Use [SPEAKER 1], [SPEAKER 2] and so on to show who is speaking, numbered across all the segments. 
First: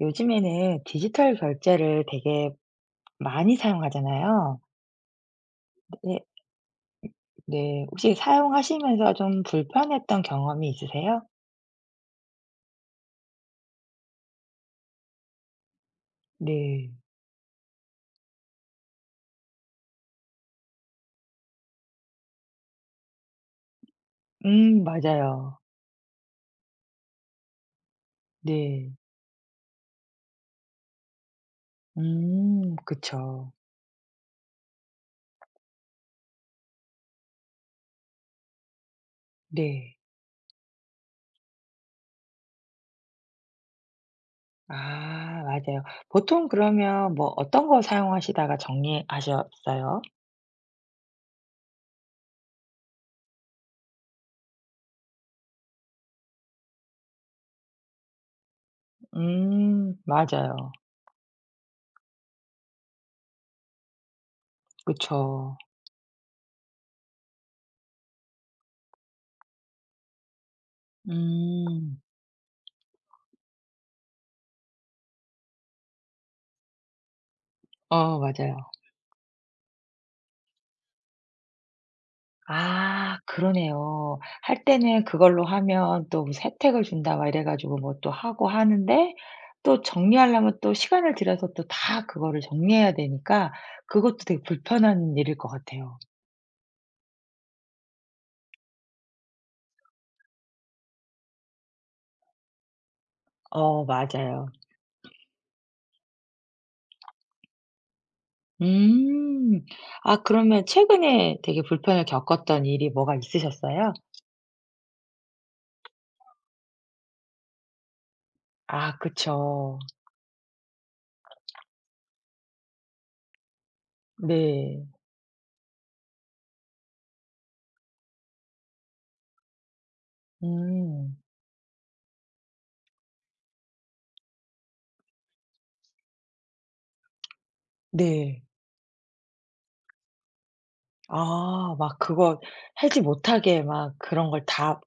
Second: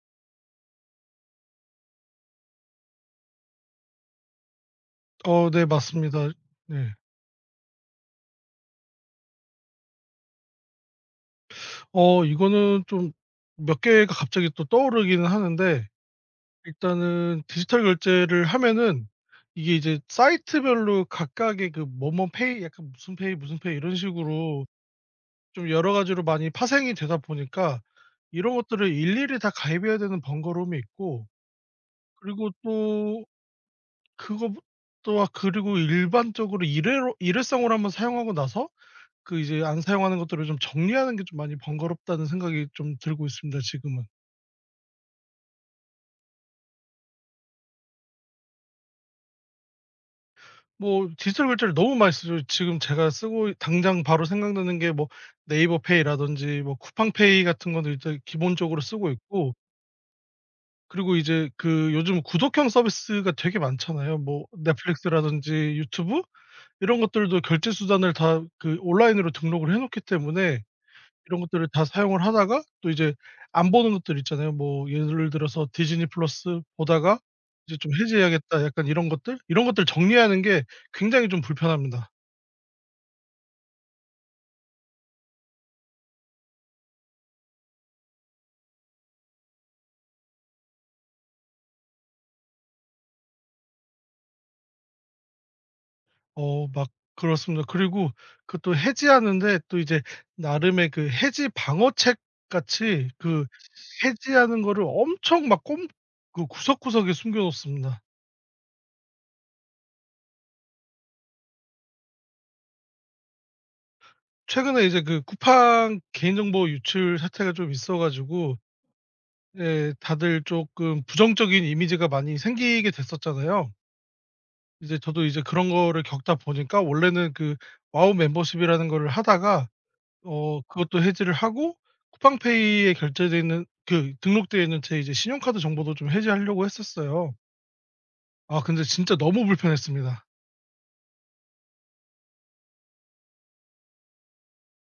[SPEAKER 1] 요즘에는 디지털 결제를 되게 많이 사용하잖아요.
[SPEAKER 2] 네,
[SPEAKER 1] 네.
[SPEAKER 2] 맞습니다. 네.
[SPEAKER 1] 네. 혹시 사용하시면서 좀 불편했던 경험이 있으세요?
[SPEAKER 2] 이거는 좀 몇 개가 갑자기 또 떠오르기는 하는데,
[SPEAKER 1] 네.
[SPEAKER 2] 일단은 디지털 결제를 하면은 이게 이제 사이트별로 각각의 그 뭐뭐 페이, 약간 무슨 페이, 무슨 페이 이런 식으로
[SPEAKER 1] 맞아요.
[SPEAKER 2] 좀 여러 가지로 많이 파생이 되다 보니까 이런 것들을
[SPEAKER 1] 네.
[SPEAKER 2] 일일이 다 가입해야 되는 번거로움이 있고, 그리고 또
[SPEAKER 1] 그쵸.
[SPEAKER 2] 그거 또 그리고 일반적으로 일회로 일회성으로 한번 사용하고 나서 그 이제 안
[SPEAKER 1] 네.
[SPEAKER 2] 사용하는 것들을 좀 정리하는 게 좀 많이 번거롭다는 생각이 좀 들고 있습니다 지금은.
[SPEAKER 1] 아 맞아요. 보통 그러면 뭐 어떤 거 사용하시다가 정리하셨어요?
[SPEAKER 2] 뭐 디지털 결제를 너무 많이 쓰죠. 지금 제가 쓰고 당장 바로 생각나는 게 뭐 네이버 페이라든지 뭐 쿠팡페이 같은 거는 일단 기본적으로 쓰고 있고,
[SPEAKER 1] 맞아요.
[SPEAKER 2] 그리고 이제 그 요즘 구독형 서비스가 되게 많잖아요. 뭐 넷플릭스라든지
[SPEAKER 1] 그쵸.
[SPEAKER 2] 유튜브 이런 것들도 결제 수단을 다 그 온라인으로 등록을 해 놓기 때문에 이런 것들을 다
[SPEAKER 1] 음.
[SPEAKER 2] 사용을 하다가 또 이제 안 보는 것들 있잖아요. 뭐 예를 들어서 디즈니 플러스 보다가 이제 '좀
[SPEAKER 1] 어 맞아요.
[SPEAKER 2] 해지해야겠다.' 약간 이런 것들? 이런 것들 정리하는 게 굉장히 좀 불편합니다.
[SPEAKER 1] 아 그러네요. 할 때는 그걸로 하면 또 무슨 혜택을 준다 막 이래 가지고 뭐 또 하고 하는데 또 정리하려면 또 시간을 들여서 또 다 그거를 정리해야 되니까 그것도 되게 불편한 일일 것 같아요.
[SPEAKER 2] 어 막 그렇습니다. 그리고 그것도 해지하는데 또 이제 나름의 그 해지 방어책 같이, 그
[SPEAKER 1] 어 맞아요.
[SPEAKER 2] 해지하는 거를 엄청 막 꼼 그 구석구석에 숨겨 놓습니다.
[SPEAKER 1] 음. 아 그러면 최근에 되게 불편을 겪었던 일이 뭐가 있으셨어요?
[SPEAKER 2] 최근에 이제 그 쿠팡 개인정보 유출 사태가 좀 있어 가지고,
[SPEAKER 1] 아 그쵸.
[SPEAKER 2] 예, 다들 조금 부정적인 이미지가 많이 생기게 됐었잖아요.
[SPEAKER 1] 네.
[SPEAKER 2] 이제 저도 이제 그런 거를 겪다 보니까 원래는 그 와우 멤버십이라는 거를 하다가 그것도
[SPEAKER 1] 음.
[SPEAKER 2] 해지를 하고, 쿠팡페이에 결제돼 있는, 그 등록되어 있는 제 이제 신용카드 정보도 좀 해지하려고 했었어요.
[SPEAKER 1] 네.
[SPEAKER 2] 아, 근데 진짜 너무 불편했습니다.
[SPEAKER 1] 아 막 그거 하지 못하게 막 그런 걸 다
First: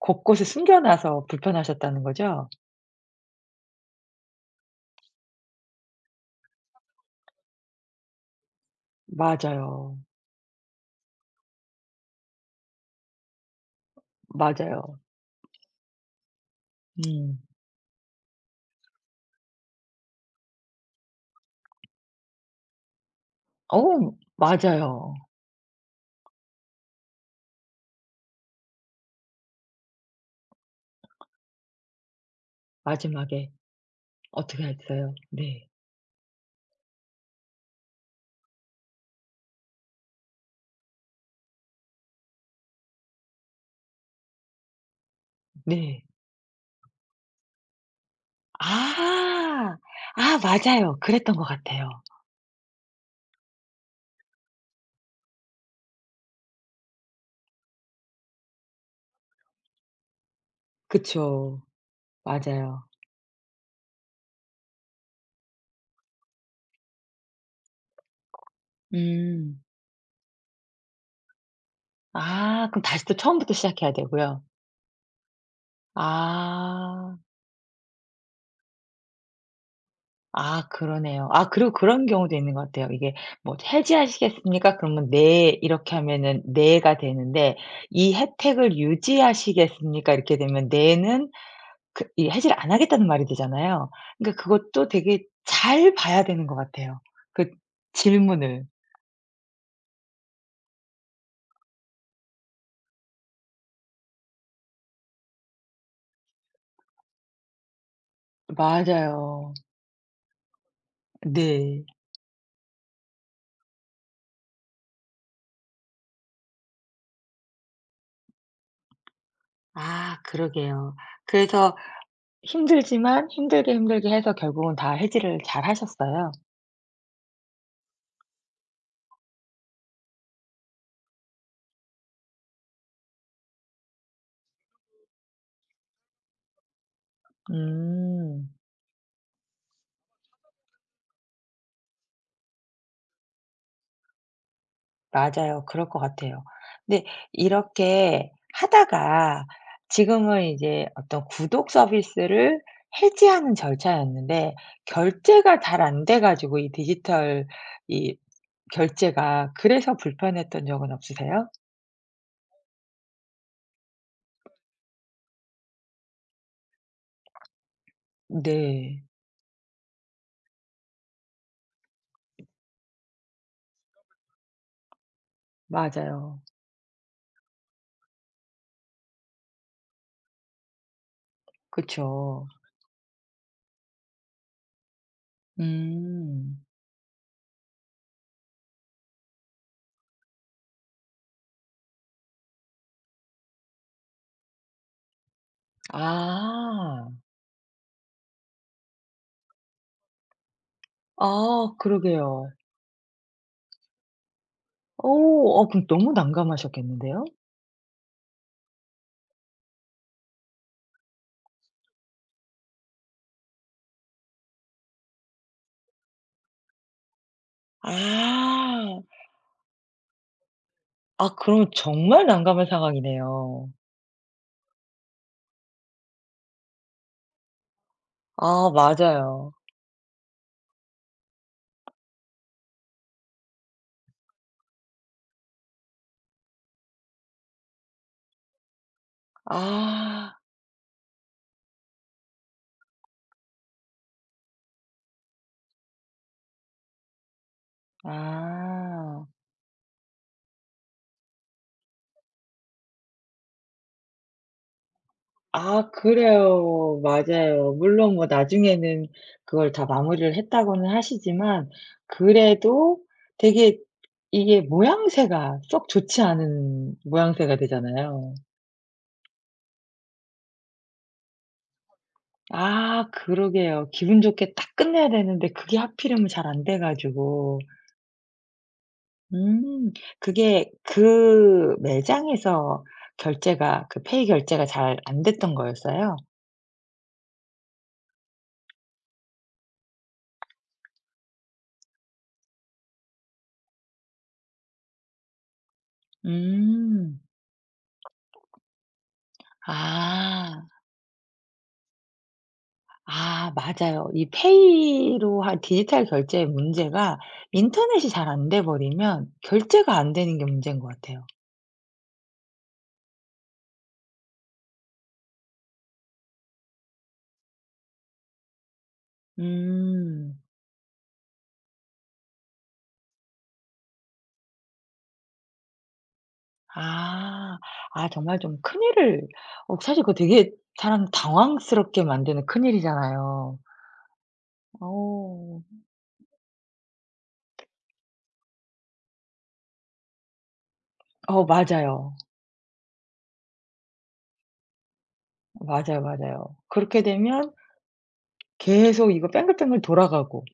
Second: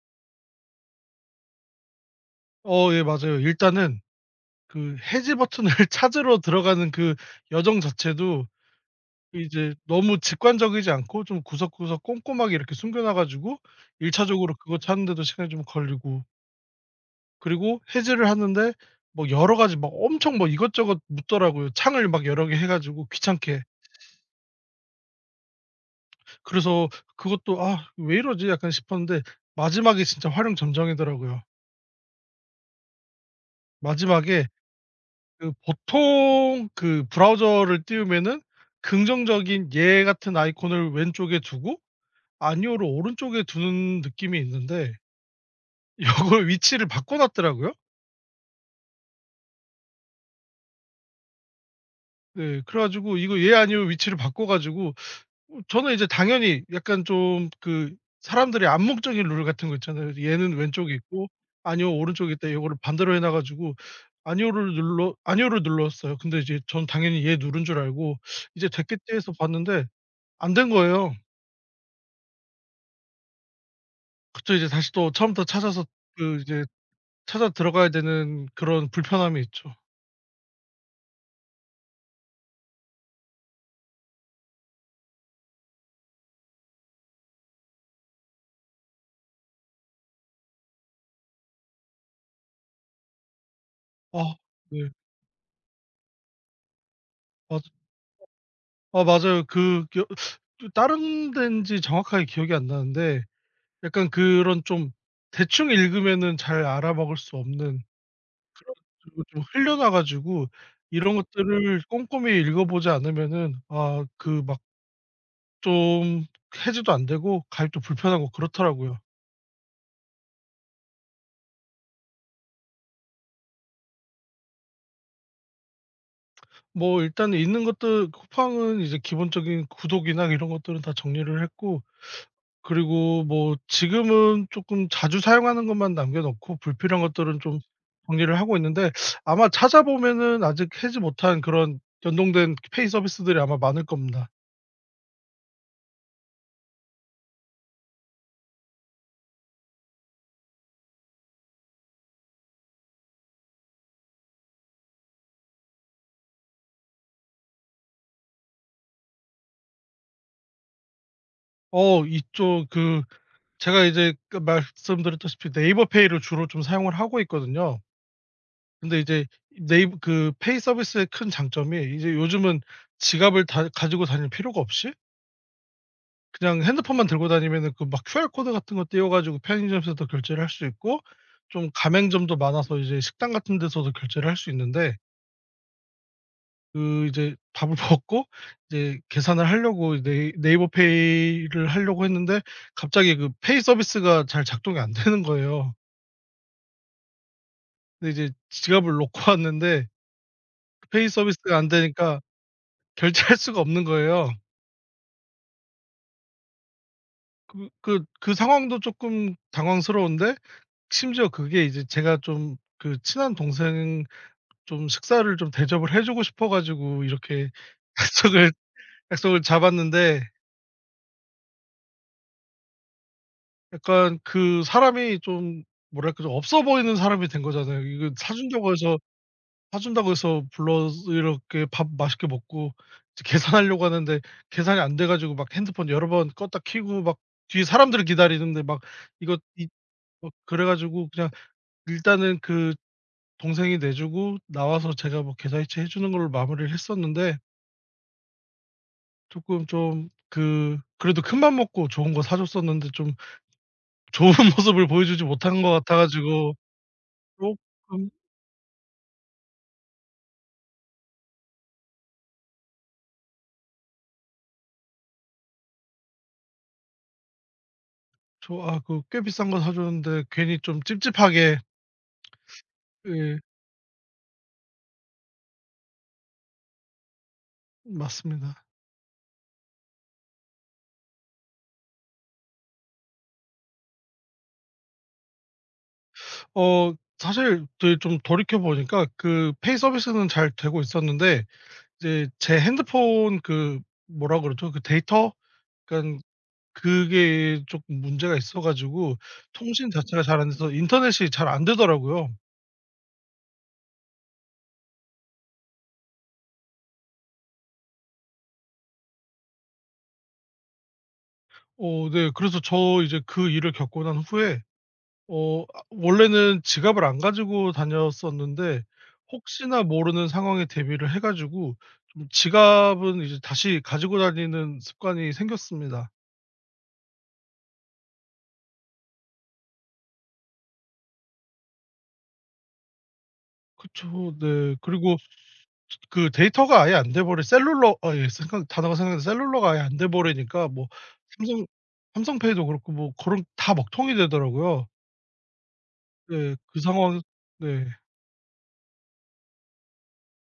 [SPEAKER 1] 곳곳에 숨겨 놔서 불편하셨다는 거죠?
[SPEAKER 2] 어, 예 맞아요. 일단은 그 해지 버튼을 찾으러 들어가는 그 여정 자체도 이제
[SPEAKER 1] 맞아요.
[SPEAKER 2] 너무 직관적이지 않고 좀 구석구석 꼼꼼하게 이렇게 숨겨 놔 가지고 1차적으로 차적으로 그거
[SPEAKER 1] 맞아요.
[SPEAKER 2] 찾는데도 시간이 좀 걸리고,
[SPEAKER 1] 음.
[SPEAKER 2] 그리고 해지를 하는데 뭐 여러 가지 막 엄청 뭐 이것저것 묻더라고요. 창을 막 여러 개 해 가지고 귀찮게.
[SPEAKER 1] 어 맞아요.
[SPEAKER 2] 그래서 그것도 '아 왜 이러지?' 약간 싶었는데, 마지막에 진짜 화룡점정이더라고요.
[SPEAKER 1] 마지막에
[SPEAKER 2] 마지막에
[SPEAKER 1] 어떻게 했어요?
[SPEAKER 2] 그
[SPEAKER 1] 네.
[SPEAKER 2] 보통 그 브라우저를 띄우면은 긍정적인 얘 같은 아이콘을 왼쪽에 두고 아니오를 오른쪽에 두는 느낌이 있는데,
[SPEAKER 1] 네.
[SPEAKER 2] 요걸 위치를 바꿔놨더라고요.
[SPEAKER 1] 아. 아 맞아요. 그랬던 것 같아요.
[SPEAKER 2] 네. 그래 가지고 이거 얘 아니오 위치를 바꿔 가지고, 저는 이제 당연히 약간 좀 그 사람들의 암묵적인 룰 같은 거 있잖아요. 얘는 왼쪽에 있고
[SPEAKER 1] 그쵸.
[SPEAKER 2] 아니오 오른쪽에 있다. 요거를
[SPEAKER 1] 맞아요.
[SPEAKER 2] 반대로 해놔 가지고 아니오를 눌렀어요. 근데 이제 전 당연히 얘 누른 줄 알고 이제 됐겠지 해서
[SPEAKER 1] 음.
[SPEAKER 2] 봤는데 안 된 거예요.
[SPEAKER 1] 아 그럼 다시 또 처음부터 시작해야 되고요.
[SPEAKER 2] 그쵸. 이제 다시 또 처음부터 찾아서 그 이제
[SPEAKER 1] 아.
[SPEAKER 2] 찾아 들어가야 되는 그런 불편함이 있죠.
[SPEAKER 1] 아 그러네요. 아 그리고 그런 경우도 있는 것 같아요. 이게 뭐 "해지하시겠습니까?" 그러면 "네." 이렇게 하면은 "네."가 되는데 "이 혜택을 유지하시겠습니까?" 이렇게 되면 "네."는 그 이 해지를 안 하겠다는 말이 되잖아요.
[SPEAKER 2] 아
[SPEAKER 1] 그러니까
[SPEAKER 2] 네.
[SPEAKER 1] 그것도 되게 잘 봐야 되는 것 같아요. 그
[SPEAKER 2] 맞아요.
[SPEAKER 1] 질문을.
[SPEAKER 2] 아 맞아요. 그 겨 다른 데인지 정확하게 기억이 안 나는데 약간 그런 좀 대충 읽으면은 잘 알아먹을 수 없는, 그리고 좀
[SPEAKER 1] 맞아요.
[SPEAKER 2] 흘려나 가지고 이런 것들을
[SPEAKER 1] 네.
[SPEAKER 2] 꼼꼼히 읽어보지 않으면은 아 그 막 좀 해지도 안 되고 가입도 불편하고 그렇더라고요.
[SPEAKER 1] 아 그러게요. 그래서 힘들지만 힘들게 힘들게 해서 결국은 다 해지를 잘 하셨어요?
[SPEAKER 2] 뭐 일단 있는 것들 쿠팡은 이제 기본적인 구독이나 이런 것들은 다 정리를 했고, 그리고 뭐 지금은 조금 자주 사용하는 것만 남겨 놓고 불필요한 것들은 좀 정리를
[SPEAKER 1] 음.
[SPEAKER 2] 하고 있는데, 아마 찾아보면은 아직 하지 못한 그런 연동된 페이 서비스들이 아마 많을 겁니다.
[SPEAKER 1] 맞아요. 그럴 것 같아요. 근데 이렇게 하다가 지금은 이제 어떤 구독 서비스를 해지하는 절차였는데 결제가 잘 안 돼 가지고 이 디지털 이 결제가 그래서 불편했던 적은 없으세요?
[SPEAKER 2] 이쪽 그, 제가 이제 그 말씀드렸다시피 네이버 페이를 주로 좀 사용을 하고 있거든요. 근데
[SPEAKER 1] 네.
[SPEAKER 2] 이제 네이버 그 페이 서비스의 큰 장점이 이제 요즘은 지갑을 다 가지고 다닐 필요가 없이
[SPEAKER 1] 맞아요.
[SPEAKER 2] 그냥 핸드폰만 들고 다니면은 그 막 QR 코드 같은 거 띄워 가지고 편의점에서도 결제를 할 수 있고 좀 가맹점도
[SPEAKER 1] 그쵸.
[SPEAKER 2] 많아서 이제 식당 같은 데서도 결제를 할 수 있는데,
[SPEAKER 1] 음.
[SPEAKER 2] 그 이제 밥을 먹고 이제 계산을 하려고 네이버 페이를 하려고 했는데 갑자기 그 페이 서비스가 잘 작동이 안 되는 거예요.
[SPEAKER 1] 아.
[SPEAKER 2] 근데 이제 지갑을 놓고 왔는데 페이 서비스가 안
[SPEAKER 1] 아
[SPEAKER 2] 되니까
[SPEAKER 1] 그러게요.
[SPEAKER 2] 결제할 수가 없는 거예요.
[SPEAKER 1] 어 어 그럼 너무 난감하셨겠는데요?
[SPEAKER 2] 그 상황도 쪼끔 당황스러운데 심지어 그게 이제 제가 좀 그 친한 동생 좀 식사를 좀 대접을 해 주고 싶어 가지고 이렇게 약속을
[SPEAKER 1] 아.
[SPEAKER 2] 약속을 잡았는데,
[SPEAKER 1] 아 그럼 정말 난감한 상황이네요.
[SPEAKER 2] 약간 그 사람이 좀 뭐랄까 좀 없어 보이는 사람이 된 거잖아요. 이거
[SPEAKER 1] 아
[SPEAKER 2] 사준다고 해서
[SPEAKER 1] 맞아요.
[SPEAKER 2] 사준다고 해서 불러서 이렇게 밥 맛있게 먹고 이제 계산하려고 하는데 계산이 안 돼 가지고 막 핸드폰 여러 번 껐다 켜고 막 뒤에 사람들을 기다리는데 막 이거 이 막
[SPEAKER 1] 아.
[SPEAKER 2] 그래 가지고 그냥 일단은 그 동생이 내 주고 나와서 제가 뭐 계좌이체 해 주는 걸로 마무리를 했었는데,
[SPEAKER 1] 아.
[SPEAKER 2] 조금 좀 그, 그래도 큰맘 먹고 좋은 거 사 줬었는데 좀 좋은 모습을 보여주지 못한 것
[SPEAKER 1] 아
[SPEAKER 2] 같아 가지고
[SPEAKER 1] 그래요. 맞아요.
[SPEAKER 2] 쪼끔,
[SPEAKER 1] 물론 뭐 나중에는 그걸 다 마무리를 했다고는 하시지만 그래도 되게 이게 모양새가 썩 좋지 않은 모양새가 되잖아요.
[SPEAKER 2] 저 아 그 꽤 비싼 거 사 줬는데 괜히 좀 찝찝하게.
[SPEAKER 1] 아
[SPEAKER 2] 예
[SPEAKER 1] 그러게요. 기분 좋게 딱 끝내야 되는데 그게 하필이면 잘 안 돼 가지고
[SPEAKER 2] 맞습니다.
[SPEAKER 1] 음. 그게 그 매장에서 결제가 그 페이 결제가 잘 안 됐던 거였어요?
[SPEAKER 2] 어 사실 그 좀 돌이켜 보니까 그 페이 서비스는 잘 되고 있었는데 이제 제 핸드폰 그, 뭐라 그러죠? 그 데이터? 그러니깐
[SPEAKER 1] 음.
[SPEAKER 2] 그게 쪼끔 문제가 있어 가지고 통신 자체가 잘 안
[SPEAKER 1] 아.
[SPEAKER 2] 돼서 인터넷이 잘 안 되더라고요.
[SPEAKER 1] 아 맞아요. 이 페이로 한 디지털 결제의 문제가 인터넷이 잘 안 돼 버리면 결제가 안 되는 게 문제인 것 같아요.
[SPEAKER 2] 어 네. 그래서 저 이제 그 일을 겪고 난 후에 아 원래는 지갑을 안 가지고 다녔었는데 혹시나 모르는
[SPEAKER 1] 음.
[SPEAKER 2] 상황에 대비를 해 가지고 좀 지갑은 이제 다시 가지고 다니는 습관이 생겼습니다.
[SPEAKER 1] 아. 아 정말 좀 큰일을 어 사실 그거 되게 사람 당황스럽게 만드는 큰일이잖아요.
[SPEAKER 2] 그쵸. 네. 그리고
[SPEAKER 1] 어.
[SPEAKER 2] 그 데이터가 아예 안 돼 버려 셀룰러 아예 생각, 단어가 생각나는데 셀룰러가 아예 안 돼 버리니까 뭐
[SPEAKER 1] 어
[SPEAKER 2] 삼성
[SPEAKER 1] 맞아요.
[SPEAKER 2] 삼성페이도 그렇고 뭐 그런 다 먹통이 되더라고요.
[SPEAKER 1] 맞아요, 맞아요.
[SPEAKER 2] 네. 그
[SPEAKER 1] 그렇게
[SPEAKER 2] 상황,
[SPEAKER 1] 되면
[SPEAKER 2] 네.
[SPEAKER 1] 계속 이거 뱅글뱅글 돌아가고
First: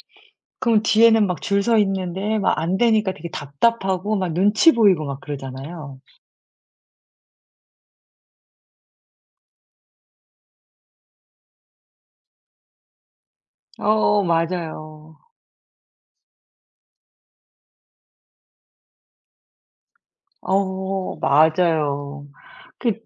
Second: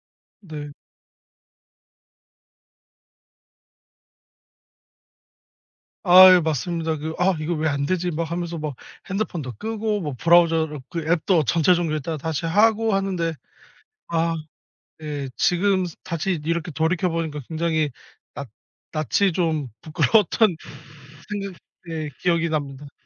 [SPEAKER 2] 네.
[SPEAKER 1] 그럼 뒤에는 막 줄 서 있는데 막 안 되니까 되게 답답하고 막 눈치 보이고 막 그러잖아요.
[SPEAKER 2] 아유 맞습니다. 그 '아 이거 왜 안 되지?' 막 하면서 막 핸드폰도 끄고 뭐 브라우저 그 앱도 전체 종료했다라 다시 하고 하는데,
[SPEAKER 1] 어
[SPEAKER 2] 아
[SPEAKER 1] 맞아요.
[SPEAKER 2] 예 지금 다시 이렇게 돌이켜 보니까 굉장히 낯 낯이 좀 부끄러웠던
[SPEAKER 1] 어
[SPEAKER 2] 생각, 예
[SPEAKER 1] 맞아요.
[SPEAKER 2] 기억이 납니다.
[SPEAKER 1] 그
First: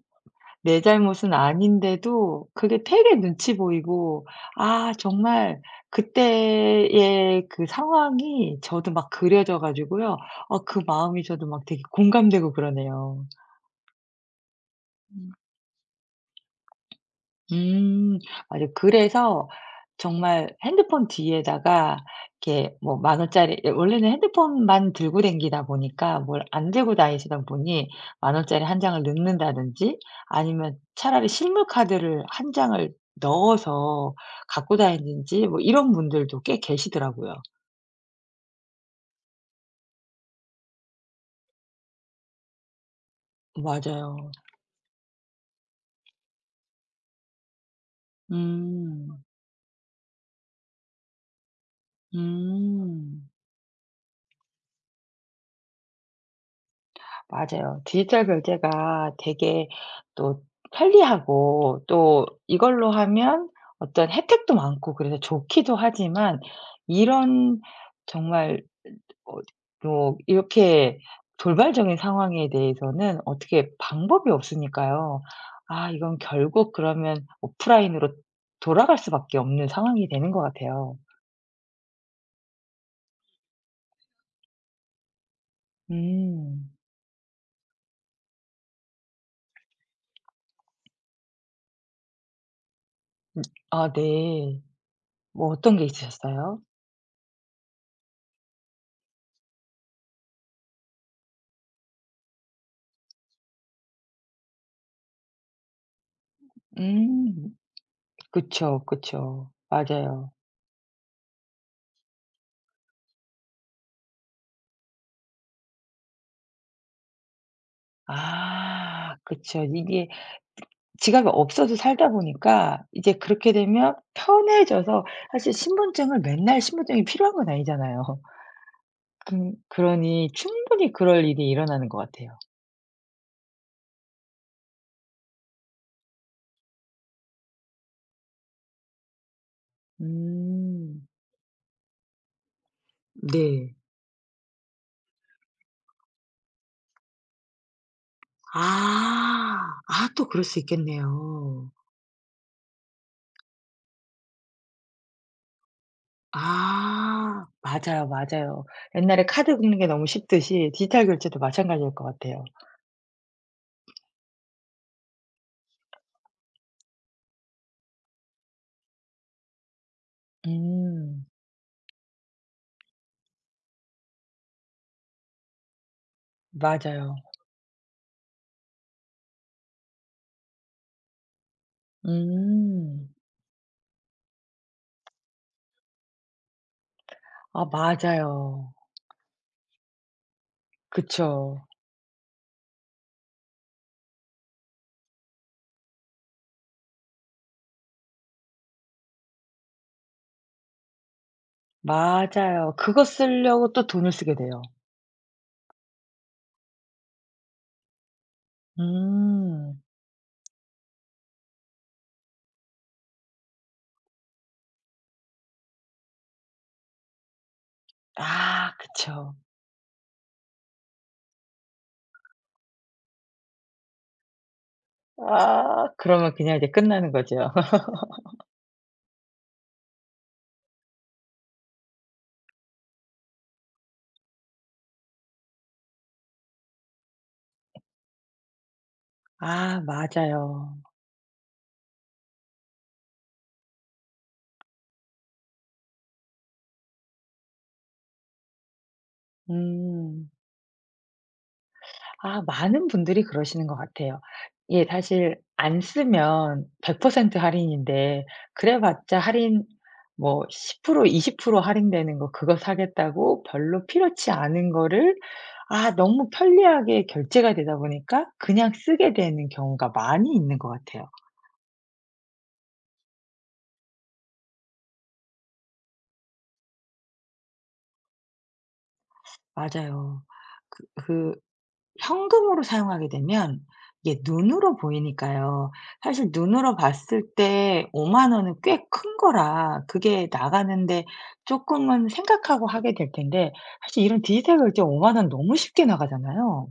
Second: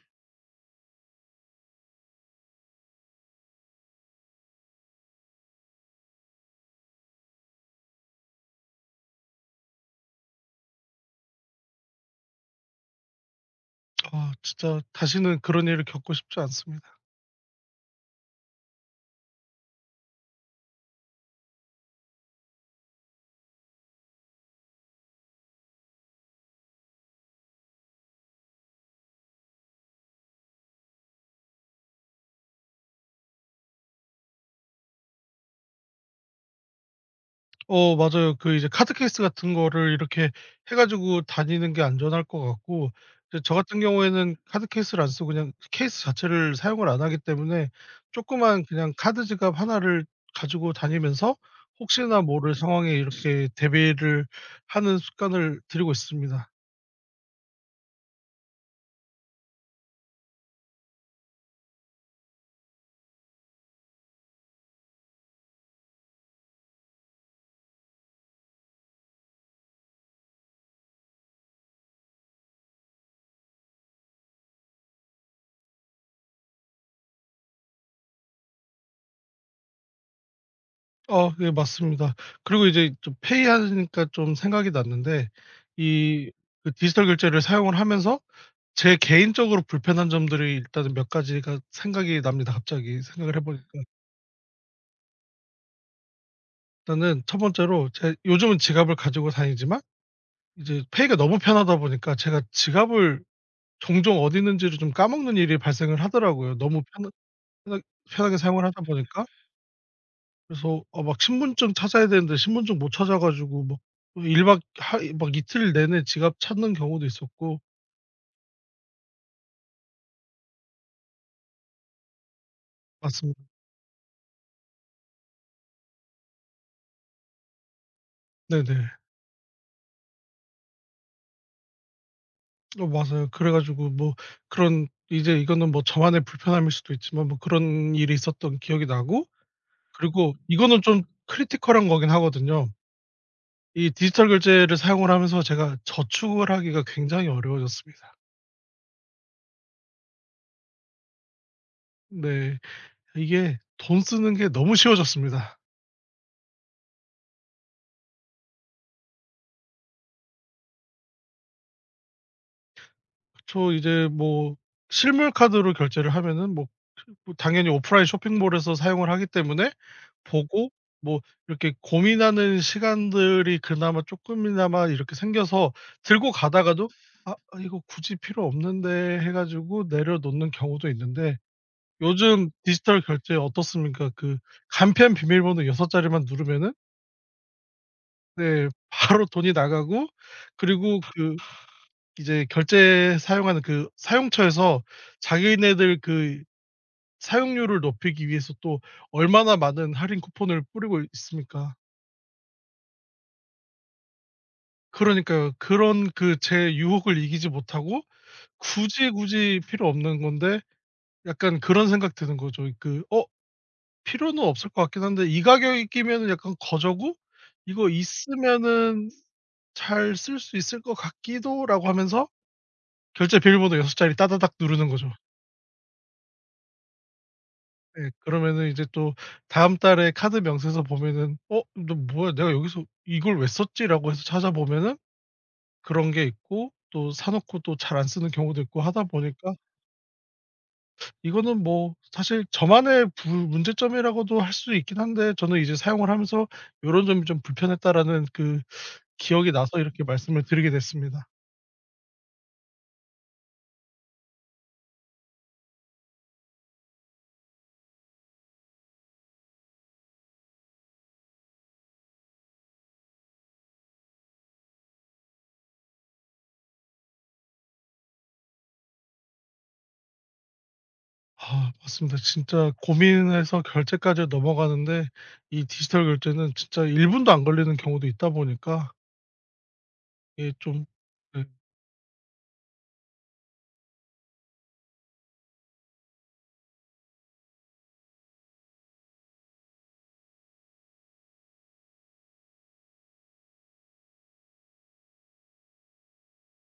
[SPEAKER 1] 내 잘못은 아닌데도 그게 되게 눈치 보이고 아 정말 그때의 그 상황이 저도 막 그려져 가지고요. 아 그 마음이 저도 막 되게 공감되고 그러네요.
[SPEAKER 2] 아 진짜
[SPEAKER 1] 음.
[SPEAKER 2] 다시는 그런 일을 겪고 싶지 않습니다.
[SPEAKER 1] 음. 맞아요. 그래서 정말 핸드폰 뒤에다가 이렇게 뭐 만 원짜리 예 원래는 핸드폰만 들고 댕기다 보니까 뭘 안 들고 다니시던 분이 만 원짜리 한 장을 넣는다든지 아니면 차라리 실물 카드를 한 장을 넣어서 갖고 다니는지 뭐 이런 분들도 꽤 계시더라고요.
[SPEAKER 2] 어 맞아요. 그 이제 카드 케이스 같은 거를 이렇게 해 가지고 다니는 게 안전할 것 같고, 이제 저 같은
[SPEAKER 1] 맞아요.
[SPEAKER 2] 경우에는 카드 케이스를 안 쓰고 그냥 케이스 자체를 사용을 안 하기 때문에 조그만 그냥
[SPEAKER 1] 음.
[SPEAKER 2] 카드 지갑 하나를 가지고 다니면서 혹시나 모를 상황에
[SPEAKER 1] 음.
[SPEAKER 2] 이렇게 대비를 하는 습관을 들이고 있습니다.
[SPEAKER 1] 맞아요. 디지털 결제가 되게 또 편리하고 또 이걸로 하면 어떤 혜택도 많고 그래서 좋기도 하지만 이런 정말 어 뭐 이렇게 돌발적인 상황에 대해서는 어떻게 방법이 없으니까요. 아 이건 결국 그러면 오프라인으로 돌아갈 수밖에 없는 상황이 되는 것 같아요.
[SPEAKER 2] 어 네 맞습니다. 그리고 이제 좀 페이 하니까 좀 생각이 났는데 이 그
[SPEAKER 1] 음.
[SPEAKER 2] 디지털 결제를 사용을 하면서 제 개인적으로 불편한 점들이 일단은 몇 가지가 생각이 납니다 갑자기 생각을 해 보니까.
[SPEAKER 1] 아 네. 뭐 어떤 게 있으셨어요?
[SPEAKER 2] 일단은 첫 번째로, 제 요즘은 지갑을 가지고 다니지만 이제 페이가 너무 편하다 보니까 제가 지갑을 종종 어디 있는지를 좀 까먹는 일이 발생을 하더라고요. 너무
[SPEAKER 1] 음.
[SPEAKER 2] 편하 편하게 사용을 하다
[SPEAKER 1] 그쵸,
[SPEAKER 2] 보니까.
[SPEAKER 1] 그쵸. 맞아요.
[SPEAKER 2] 그래서 막 신분증 찾아야 되는데 신분증 못 찾아 가지고 막일박 하 막 이틀 내내 지갑 찾는 경우도 있었고.
[SPEAKER 1] 아 그쵸. 이게 지갑이 없어도 살다 보니까 이제
[SPEAKER 2] 맞습니다.
[SPEAKER 1] 그렇게 되면 편해져서 사실 신분증을 맨날 신분증이 필요한 건 아니잖아요.
[SPEAKER 2] 네네.
[SPEAKER 1] 그러니 충분히 그럴 일이 일어나는 것 같아요.
[SPEAKER 2] 어 맞아요. 그래 가지고 뭐 그런 이제, 이거는 뭐 저만의 불편함일 수도 있지만 뭐 그런 일이 있었던 기억이 나고, 그리고 이거는 좀
[SPEAKER 1] 음.
[SPEAKER 2] 크리티컬한 거긴 하거든요.
[SPEAKER 1] 네.
[SPEAKER 2] 이 디지털 결제를 사용을 하면서 제가 저축을 하기가 굉장히 어려워졌습니다.
[SPEAKER 1] 아. 아 또 그럴 수 있겠네요.
[SPEAKER 2] 네. 이게 돈 쓰는 게 너무 쉬워졌습니다.
[SPEAKER 1] 아. 맞아요, 맞아요. 옛날에 카드 긁는 게 너무 쉽듯이 디지털 결제도 마찬가지일 것 같아요.
[SPEAKER 2] 저 이제 뭐 실물 카드로 결제를 하면은 뭐 뭐 당연히 오프라인 쇼핑몰에서 사용을 하기 때문에 보고, 뭐
[SPEAKER 1] 음.
[SPEAKER 2] 이렇게 고민하는 시간들이 그나마 쪼끔이나마 이렇게 생겨서 들고 가다가도
[SPEAKER 1] 맞아요.
[SPEAKER 2] '아 아, 이거 굳이 필요 없는데.' 해 가지고 내려놓는 경우도 있는데, 요즘 디지털
[SPEAKER 1] 음.
[SPEAKER 2] 결제 어떻습니까? 그 간편 비밀번호 6자리 자리만 누르면은,
[SPEAKER 1] 아
[SPEAKER 2] 네,
[SPEAKER 1] 맞아요.
[SPEAKER 2] 바로 돈이 나가고, 그리고 그
[SPEAKER 1] 그쵸.
[SPEAKER 2] 이제 결제 사용하는 그 사용처에서 자기네들 그 사용료를 높이기 위해서 또 얼마나 많은 할인 쿠폰을 뿌리고 있습니까?
[SPEAKER 1] 맞아요. 그거 쓰려고 또 돈을 쓰게 돼요.
[SPEAKER 2] 그러니까요. 그런, 그 제 유혹을 이기지 못하고 굳이, 굳이
[SPEAKER 1] 음.
[SPEAKER 2] 필요 없는 건데 약간 그런 생각 드는 거죠. 그 필요는 없을 것 같긴 한데 이 가격에 끼면은 약간 거저고 이거
[SPEAKER 1] 아
[SPEAKER 2] 있으면은
[SPEAKER 1] 그쵸.
[SPEAKER 2] '잘 쓸 수 있을 것 같기도.'라고 하면서 결제 비밀번호 6자리 자리 따다닥 누르는 거죠.
[SPEAKER 1] 아 그러면 그냥 이제 끝나는 거죠.
[SPEAKER 2] 예. 그러면은 이제 또 다음 달에 카드 명세서 보면은 '어 너 뭐야, 내가 여기서 이걸 왜 썼지?'라고 해서 찾아보면은 그런 게 있고 또 사 놓고 또 잘 안 쓰는 경우도 있고 하다 보니까,
[SPEAKER 1] 아 맞아요.
[SPEAKER 2] 이거는 뭐 사실 저만의 부 문제점이라고도 할 수 있긴 한데 저는 이제 사용을 하면서 '요런 점이 좀 불편했다.'라는 그 기억이 나서 이렇게
[SPEAKER 1] 음.
[SPEAKER 2] 말씀을 드리게 됐습니다.
[SPEAKER 1] 아 많은 분들이 그러시는 것 같아요. 예 사실 안 쓰면 100% 할인인데 그래 봤자 할인 뭐 10% 20% 할인되는 거 그거 사겠다고 별로 필요치 않은 거를 아 너무 편리하게 결제가 되다 보니까 그냥 쓰게 되는 경우가 많이 있는 것 같아요.
[SPEAKER 2] 아 맞습니다. 진짜 고민해서 결제까지 넘어가는데 이 디지털 결제는 진짜 1분 분도 안 걸리는 경우도 있다 보니까
[SPEAKER 1] 맞아요.
[SPEAKER 2] 이게
[SPEAKER 1] 그
[SPEAKER 2] 좀.
[SPEAKER 1] 그
[SPEAKER 2] 네.
[SPEAKER 1] 현금으로 사용하게 되면 이게 눈으로 보이니까요. 사실 눈으로 봤을 때5만 원은 꽤 큰 거라 그게 나가는데 조금은 생각하고 하게 될 텐데 사실 이런 디지털 결제5만 원 너무 쉽게 나가잖아요.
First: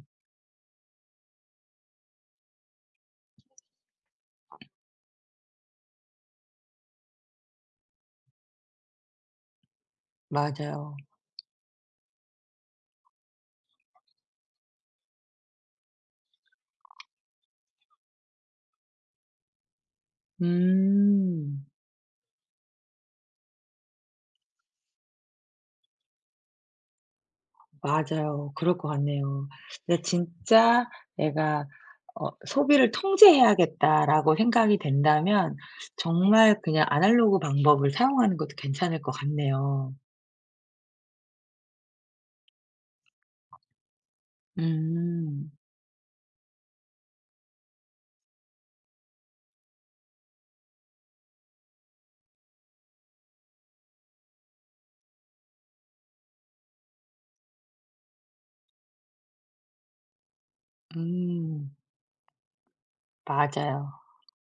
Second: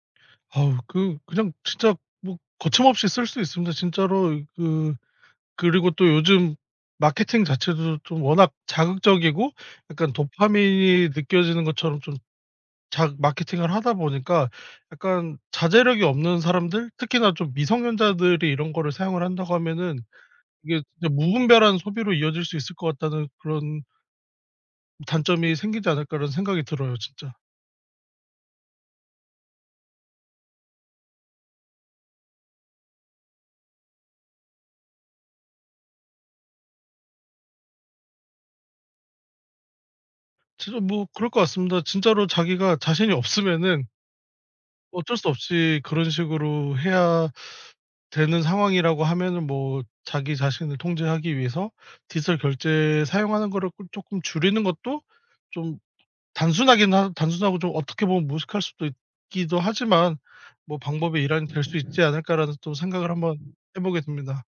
[SPEAKER 2] 아우 그 그냥 진짜 뭐 거침없이 쓸 수 있습니다. 진짜로 그, 그리고 또 요즘 마케팅 자체도 좀 워낙 자극적이고 약간
[SPEAKER 1] 맞아요.
[SPEAKER 2] 도파민이 느껴지는 것처럼 좀 자 마케팅을 하다 보니까 약간 자제력이 없는 사람들, 특히나 좀 미성년자들이 이런 거를 사용을 한다고 하면은 이게 진짜
[SPEAKER 1] 음.
[SPEAKER 2] '무분별한 소비로 이어질 수 있을 것 같다.'는 그런 단점이 생기지 않을까라는 생각이 들어요 진짜.
[SPEAKER 1] 맞아요. 그럴 것 같네요. 근데 진짜 내가 어 '소비를 통제해야겠다.'라고 생각이 된다면 정말 그냥 아날로그 방법을 사용하는 것도 괜찮을 것 같네요.
[SPEAKER 2] 진짜 뭐 그럴 것 같습니다. 진짜로 자기가 자신이 없으면은 어쩔 수
[SPEAKER 1] 음.
[SPEAKER 2] 없이 그런 식으로 해야 되는 상황이라고 하면은, 뭐 자기 자신을 통제하기 위해서 디지털 결제 사용하는 거를 꿀 쪼끔 줄이는 것도 좀, 단순하긴 하 단순하고 좀 어떻게 보면 무식할 수도 있기도 하지만 뭐 '방법의 일환이 될
[SPEAKER 1] 음.
[SPEAKER 2] 수 있지 않을까.'라는 또 생각을 한번 해 보게
[SPEAKER 1] 맞아요.
[SPEAKER 2] 됩니다.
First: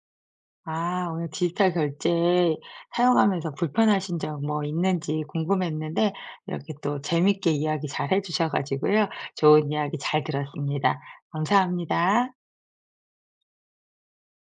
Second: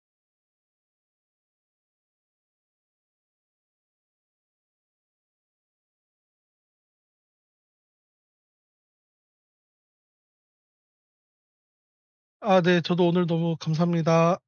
[SPEAKER 1] 아 오늘 디지털 결제 사용하면서 불편하신 점 뭐 있는지 궁금했는데 이렇게 또 재밌게 이야기 잘해 주셔 가지고요. 좋은 이야기 잘 들었습니다. 감사합니다.
[SPEAKER 2] 아 네. 저도 오늘 너무 감사합니다.